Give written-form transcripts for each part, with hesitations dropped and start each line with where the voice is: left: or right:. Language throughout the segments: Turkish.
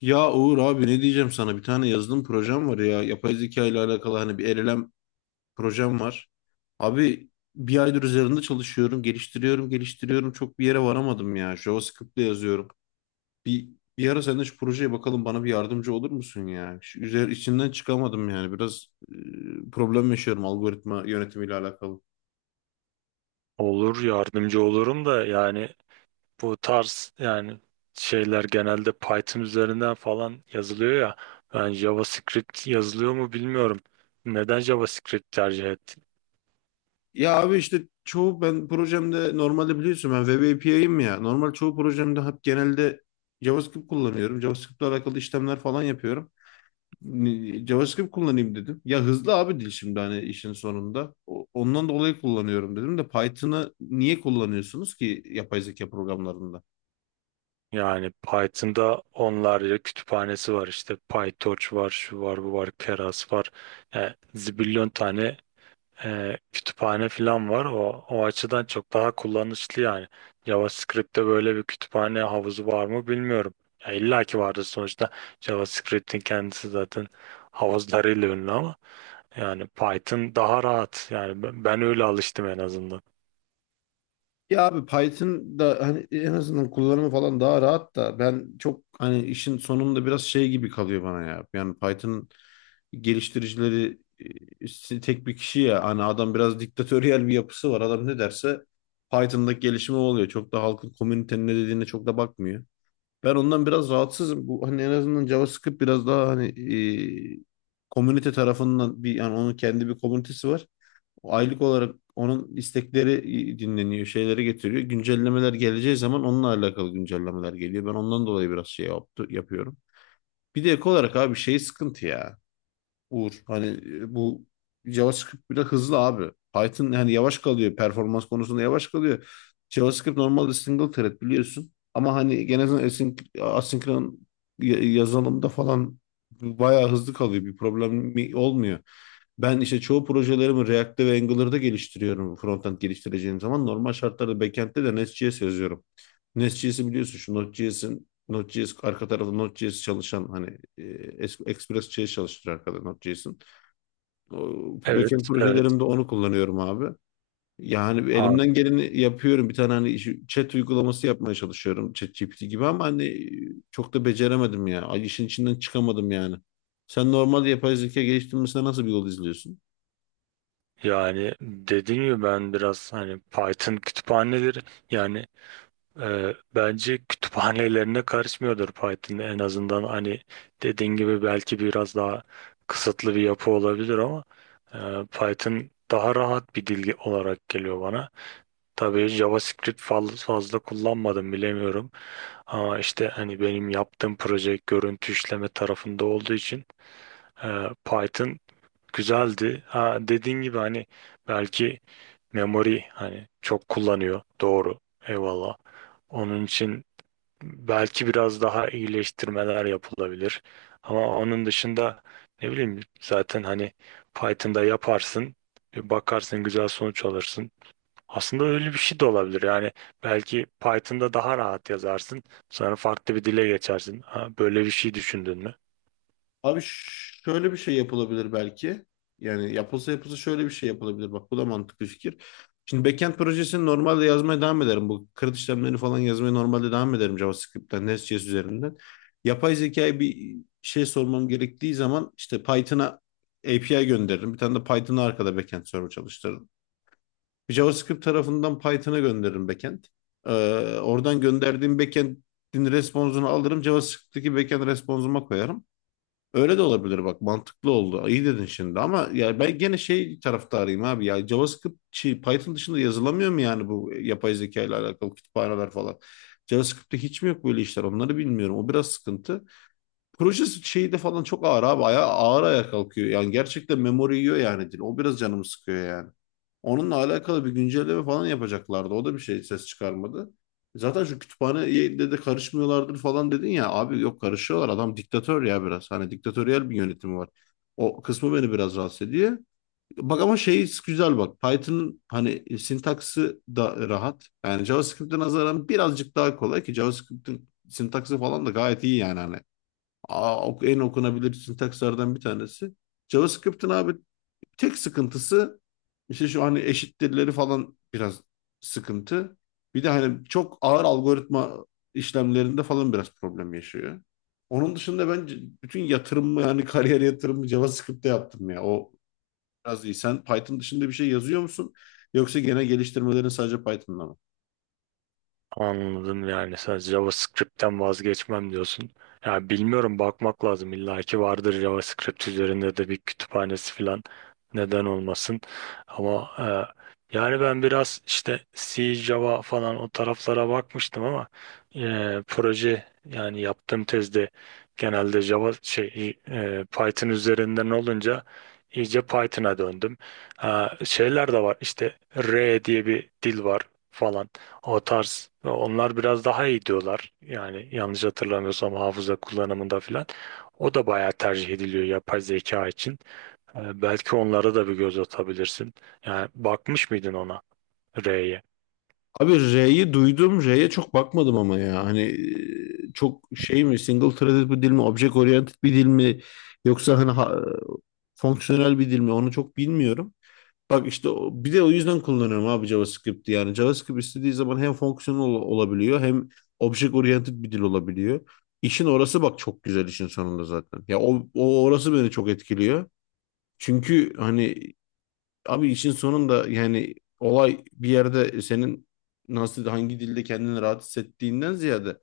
left: Ya Uğur abi ne diyeceğim, sana bir tane yazılım projem var ya, yapay zeka ile alakalı, hani bir LLM projem var. Abi bir aydır üzerinde çalışıyorum, geliştiriyorum çok bir yere varamadım ya, JavaScript'le yazıyorum. Bir, bir ara sen de şu projeye bakalım, bana bir yardımcı olur musun ya? İçinden çıkamadım yani, biraz problem yaşıyorum algoritma yönetimiyle alakalı.
right: Olur, yardımcı olurum da yani bu tarz şeyler genelde Python üzerinden falan yazılıyor ya. Ben JavaScript yazılıyor mu bilmiyorum. Neden JavaScript tercih ettim?
left: Ya abi işte çoğu ben projemde, normalde biliyorsun ben web API'yim ya. Normal çoğu projemde hep genelde JavaScript kullanıyorum. JavaScript'le alakalı işlemler falan yapıyorum. JavaScript kullanayım dedim. Ya hızlı abi dil, şimdi hani işin sonunda. Ondan dolayı kullanıyorum dedim de, Python'ı niye kullanıyorsunuz ki yapay zeka programlarında?
right: Yani Python'da onlarca kütüphanesi var, işte PyTorch var, şu var, bu var, Keras var. Yani zibilyon tane kütüphane falan var. O açıdan çok daha kullanışlı yani. JavaScript'te böyle bir kütüphane havuzu var mı bilmiyorum. Ya illa ki vardır sonuçta. JavaScript'in kendisi zaten havuzlarıyla ünlü ama yani Python daha rahat. Yani ben öyle alıştım en azından.
left: Ya abi, Python da hani en azından kullanımı falan daha rahat da, ben çok hani işin sonunda biraz şey gibi kalıyor bana ya. Yani Python geliştiricileri işte tek bir kişi ya. Hani adam biraz diktatöryel bir yapısı var. Adam ne derse Python'daki gelişimi o oluyor. Çok da halkın, komünitenin ne dediğine çok da bakmıyor. Ben ondan biraz rahatsızım. Bu, hani en azından JavaScript biraz daha hani e, komünite tarafından bir, yani onun kendi bir komünitesi var. Aylık olarak onun istekleri dinleniyor, şeyleri getiriyor. Güncellemeler geleceği zaman onunla alakalı güncellemeler geliyor. Ben ondan dolayı biraz yapıyorum. Bir de ek olarak abi şey sıkıntı ya. Uğur, hani bu JavaScript bile hızlı abi. Python hani yavaş kalıyor. Performans konusunda yavaş kalıyor. JavaScript normalde single thread biliyorsun. Ama hani asinkron yazılımda falan bayağı hızlı kalıyor. Bir problem olmuyor. Ben işte çoğu projelerimi React'te ve Angular'da geliştiriyorum. Frontend geliştireceğim zaman, normal şartlarda backend'te de Nest.js yazıyorum. Nest.js'i biliyorsun, şu Node.js'in, Node.js arka tarafı Node.js çalışan, hani Express.js çalıştırıyor arkada Node.js'in. O, backend
right: Evet, evet.
left: projelerimde onu kullanıyorum abi. Yani
right: An-
left: elimden geleni yapıyorum. Bir tane hani chat uygulaması yapmaya çalışıyorum. ChatGPT gibi, ama hani çok da beceremedim ya. Ay, işin içinden çıkamadım yani. Sen normal yapay zeka geliştirmesine nasıl bir yol izliyorsun?
right: Yani dediğim gibi ben biraz hani Python kütüphaneleri yani bence kütüphanelerine karışmıyordur Python, en azından hani dediğin gibi belki biraz daha kısıtlı bir yapı olabilir ama e, Python daha rahat bir dil olarak geliyor bana. Tabii JavaScript fazla kullanmadım, bilemiyorum, ama işte hani benim yaptığım proje görüntü işleme tarafında olduğu için Python güzeldi. Ha, dediğin gibi hani belki memory hani çok kullanıyor, doğru, eyvallah. Onun için belki biraz daha iyileştirmeler yapılabilir. Ama onun dışında ne bileyim, zaten hani Python'da yaparsın, bir bakarsın güzel sonuç alırsın. Aslında öyle bir şey de olabilir. Yani belki Python'da daha rahat yazarsın, sonra farklı bir dile geçersin. Ha, böyle bir şey düşündün mü?
left: Abi ş- Şöyle bir şey yapılabilir belki. Yani yapılsa yapılsa şöyle bir şey yapılabilir. Bak bu da mantıklı fikir. Şimdi backend projesini normalde yazmaya devam ederim. Bu kırıt işlemlerini falan yazmaya normalde devam ederim, JavaScript'ten, Nest.js üzerinden. Yapay zekaya bir şey sormam gerektiği zaman işte Python'a API gönderirim. Bir tane de Python'a arkada backend server çalıştırırım. Bir JavaScript tarafından Python'a gönderirim backend. Ee, Oradan gönderdiğim backend'in responsunu alırım. JavaScript'teki backend responsuma koyarım. Öyle de olabilir bak, mantıklı oldu. İyi dedin şimdi, ama ya ben gene şey taraftarıyım abi ya, JavaScript şey, Python dışında yazılamıyor mu yani bu yapay zeka ile alakalı kütüphaneler falan. JavaScript'te hiç mi yok böyle işler, onları bilmiyorum. O biraz sıkıntı. Proje şeyi de falan çok ağır abi. Aya, ağır ayağa kalkıyor. Yani gerçekten memori yiyor yani dil. O biraz canımı sıkıyor yani. Onunla alakalı bir güncelleme falan yapacaklardı. O da bir şey ses çıkarmadı. Zaten şu kütüphaneye de karışmıyorlardır falan dedin ya. Abi yok, karışıyorlar. Adam diktatör ya biraz. Hani diktatöryel bir yönetimi var. O kısmı beni biraz rahatsız ediyor. Bak ama şey, güzel bak. Python'ın hani sintaksı da rahat. Yani JavaScript'e nazaran birazcık daha kolay, ki JavaScript'in sintaksı falan da gayet iyi yani hani. En okunabilir sintakslardan bir tanesi JavaScript'in abi. Tek sıkıntısı işte şu hani eşittirleri falan biraz sıkıntı. Bir de hani çok ağır algoritma işlemlerinde falan biraz problem yaşıyor. Onun dışında ben bütün yatırımımı yani kariyer yatırımı JavaScript'te yaptım ya. O biraz iyi. Sen Python dışında bir şey yazıyor musun? Yoksa gene geliştirmelerin sadece Python'da mı?
right: Anladım, yani sen JavaScript'ten vazgeçmem diyorsun. Ya bilmiyorum, bakmak lazım, illa ki vardır JavaScript üzerinde de bir kütüphanesi falan, neden olmasın. Ama yani ben biraz işte C, Java falan o taraflara bakmıştım ama e, proje yani yaptığım tezde genelde Java şey Python üzerinden olunca iyice Python'a döndüm. Ha, şeyler de var, işte R diye bir dil var falan. O tarz. Onlar biraz daha iyi diyorlar. Yani yanlış hatırlamıyorsam hafıza kullanımında filan. O da bayağı tercih ediliyor yapay zeka için. Belki onlara da bir göz atabilirsin. Yani bakmış mıydın ona, R'ye?
left: Abi R'yi duydum. R'ye çok bakmadım ama ya. Hani çok şey mi, single threaded bir dil mi, object oriented bir dil mi, yoksa fonksiyonel bir dil mi, onu çok bilmiyorum. Bak işte bir de o yüzden kullanıyorum abi JavaScript'i. Yani JavaScript istediği zaman hem fonksiyonel olabiliyor, hem object oriented bir dil olabiliyor. İşin orası bak çok güzel işin sonunda zaten. Ya o orası beni çok etkiliyor. Çünkü hani abi işin sonunda yani, olay bir yerde senin nasıl, hangi dilde kendini rahat hissettiğinden ziyade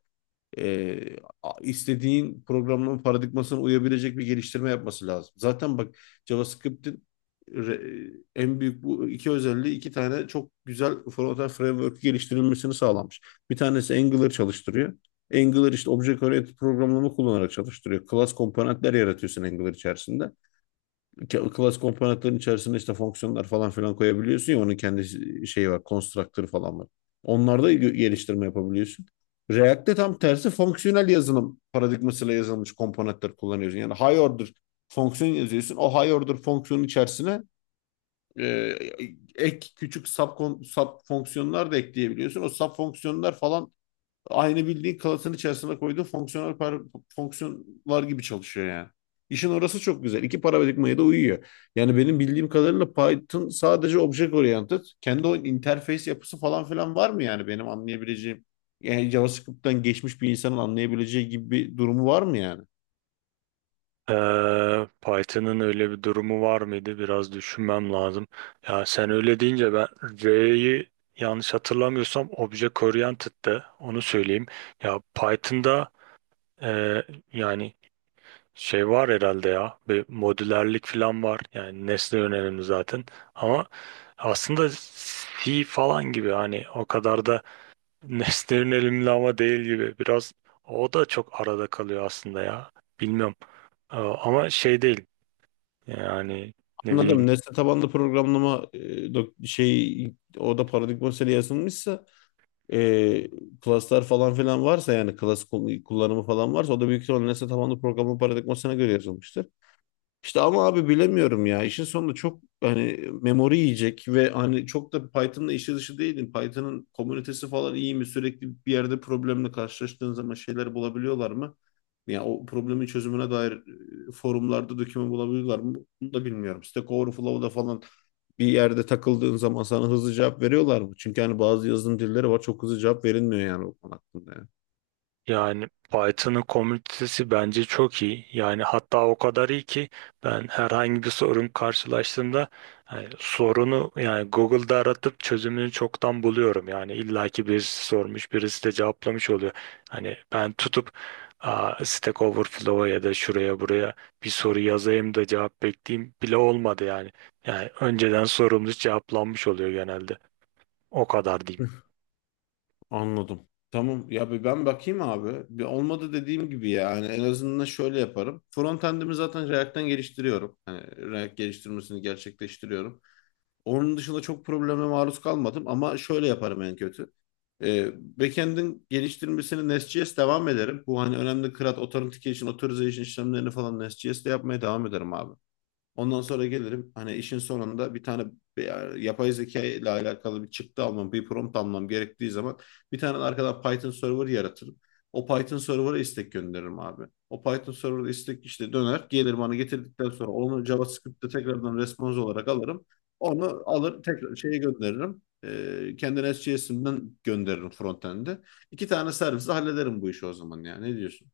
left: e, istediğin programlama paradigmasına uyabilecek bir geliştirme yapması lazım. Zaten bak JavaScript'in en büyük bu iki özelliği, iki tane çok güzel frontend framework geliştirilmesini sağlamış. Bir tanesi Angular çalıştırıyor. Angular işte object oriented programlama kullanarak çalıştırıyor. Class komponentler yaratıyorsun Angular içerisinde. Class komponentlerin içerisinde işte fonksiyonlar falan filan koyabiliyorsun ya, onun kendi şeyi var, constructor falan var. Onlarda geliştirme yapabiliyorsun. React'te tam tersi, fonksiyonel yazılım paradigmasıyla yazılmış komponentler kullanıyorsun. Yani high order fonksiyon yazıyorsun. O high order fonksiyonun içerisine e, ek küçük sub fonksiyonlar da ekleyebiliyorsun. O sub fonksiyonlar falan aynı bildiğin kalasın içerisine koyduğu fonksiyonel par fonksiyonlar gibi çalışıyor yani. İşin orası çok güzel. İki paradigmaya da uyuyor. Yani benim bildiğim kadarıyla Python sadece object oriented. Kendi o interface yapısı falan filan var mı yani benim anlayabileceğim? Yani JavaScript'ten geçmiş bir insanın anlayabileceği gibi bir durumu var mı yani?
right: Python'ın öyle bir durumu var mıydı? Biraz düşünmem lazım. Ya sen öyle deyince ben R'yi, yanlış hatırlamıyorsam, Object Oriented'dı. Onu söyleyeyim. Ya Python'da e, yani şey var herhalde ya, bir modülerlik falan var, yani nesne yönelimli zaten ama aslında C falan gibi hani o kadar da nesne yönelimli ama değil gibi biraz, o da çok arada kalıyor aslında ya, bilmiyorum. Ama şey değil yani, ne
left: Anladım.
right: bileyim.
left: Nesne tabanlı programlama şey, o da paradigma yazılmışsa, e, klaslar falan filan varsa, yani klas kullanımı falan varsa, o da büyük ihtimalle nesne tabanlı programlama paradigmasına göre yazılmıştır. İşte ama abi bilemiyorum ya. İşin sonunda çok hani memori yiyecek, ve hani çok da Python'la işi dışı değilim. Python'ın komünitesi falan iyi mi? Sürekli bir yerde problemle karşılaştığın zaman şeyler bulabiliyorlar mı? Ya o problemin çözümüne dair forumlarda döküman bulabiliyorlar mı? Bunu da bilmiyorum. Stack Overflow'da falan bir yerde takıldığın zaman sana hızlı cevap veriyorlar mı? Çünkü hani bazı yazılım dilleri var, çok hızlı cevap verilmiyor yani o konu hakkında, yani.
right: Yani Python'ın komünitesi bence çok iyi. Yani hatta o kadar iyi ki ben herhangi bir sorun karşılaştığımda, yani sorunu, yani Google'da aratıp çözümünü çoktan buluyorum. Yani illaki birisi sormuş, birisi de cevaplamış oluyor. Hani ben tutup, aa, Stack Overflow'a ya da şuraya buraya bir soru yazayım da cevap bekleyeyim bile olmadı yani. Yani önceden sorumuz cevaplanmış oluyor genelde. O kadar diyeyim.
left: Anladım. Tamam ya, bir ben bakayım abi. Bir olmadı dediğim gibi, yani en azından şöyle yaparım. Frontend'imi zaten React'ten geliştiriyorum. Hani React geliştirmesini gerçekleştiriyorum. Onun dışında çok probleme maruz kalmadım, ama şöyle yaparım en kötü. Ee, Backend'in geliştirmesini Nest.js devam ederim. Bu hani önemli CRUD, Authentication, Authorization işlemlerini falan Nest.js'te yapmaya devam ederim abi. Ondan sonra gelirim, hani işin sonunda bir tane yapay zeka ile alakalı bir çıktı almam, bir prompt almam gerektiği zaman, bir tane arkadan Python server yaratırım. O Python server'a istek gönderirim abi. O Python server'a istek işte döner, gelir bana getirdikten sonra onu JavaScript'te tekrardan response olarak alırım. Onu alır tekrar şeye gönderirim. Kendi SJS'inden gönderirim frontend'e. İki tane servisle hallederim bu işi o zaman ya. Ne diyorsun?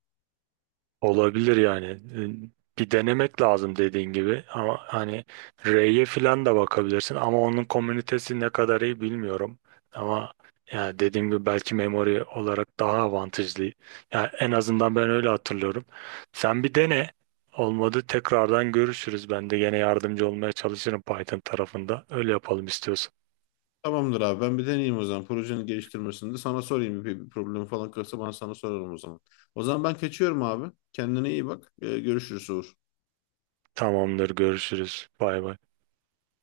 right: Olabilir yani. Bir denemek lazım dediğin gibi ama hani R'ye falan da bakabilirsin ama onun komünitesi ne kadar iyi bilmiyorum. Ama yani dediğim gibi belki memory olarak daha avantajlı. Yani en azından ben öyle hatırlıyorum. Sen bir dene. Olmadı tekrardan görüşürüz. Ben de gene yardımcı olmaya çalışırım Python tarafında. Öyle yapalım istiyorsan.
left: Tamamdır abi, ben bir deneyeyim o zaman. Projenin geliştirmesinde sana sorayım, bir problem falan kalırsa sana sorarım o zaman. O zaman ben kaçıyorum abi. Kendine iyi bak. Görüşürüz Uğur.
right: Tamamdır, görüşürüz. Bay bay.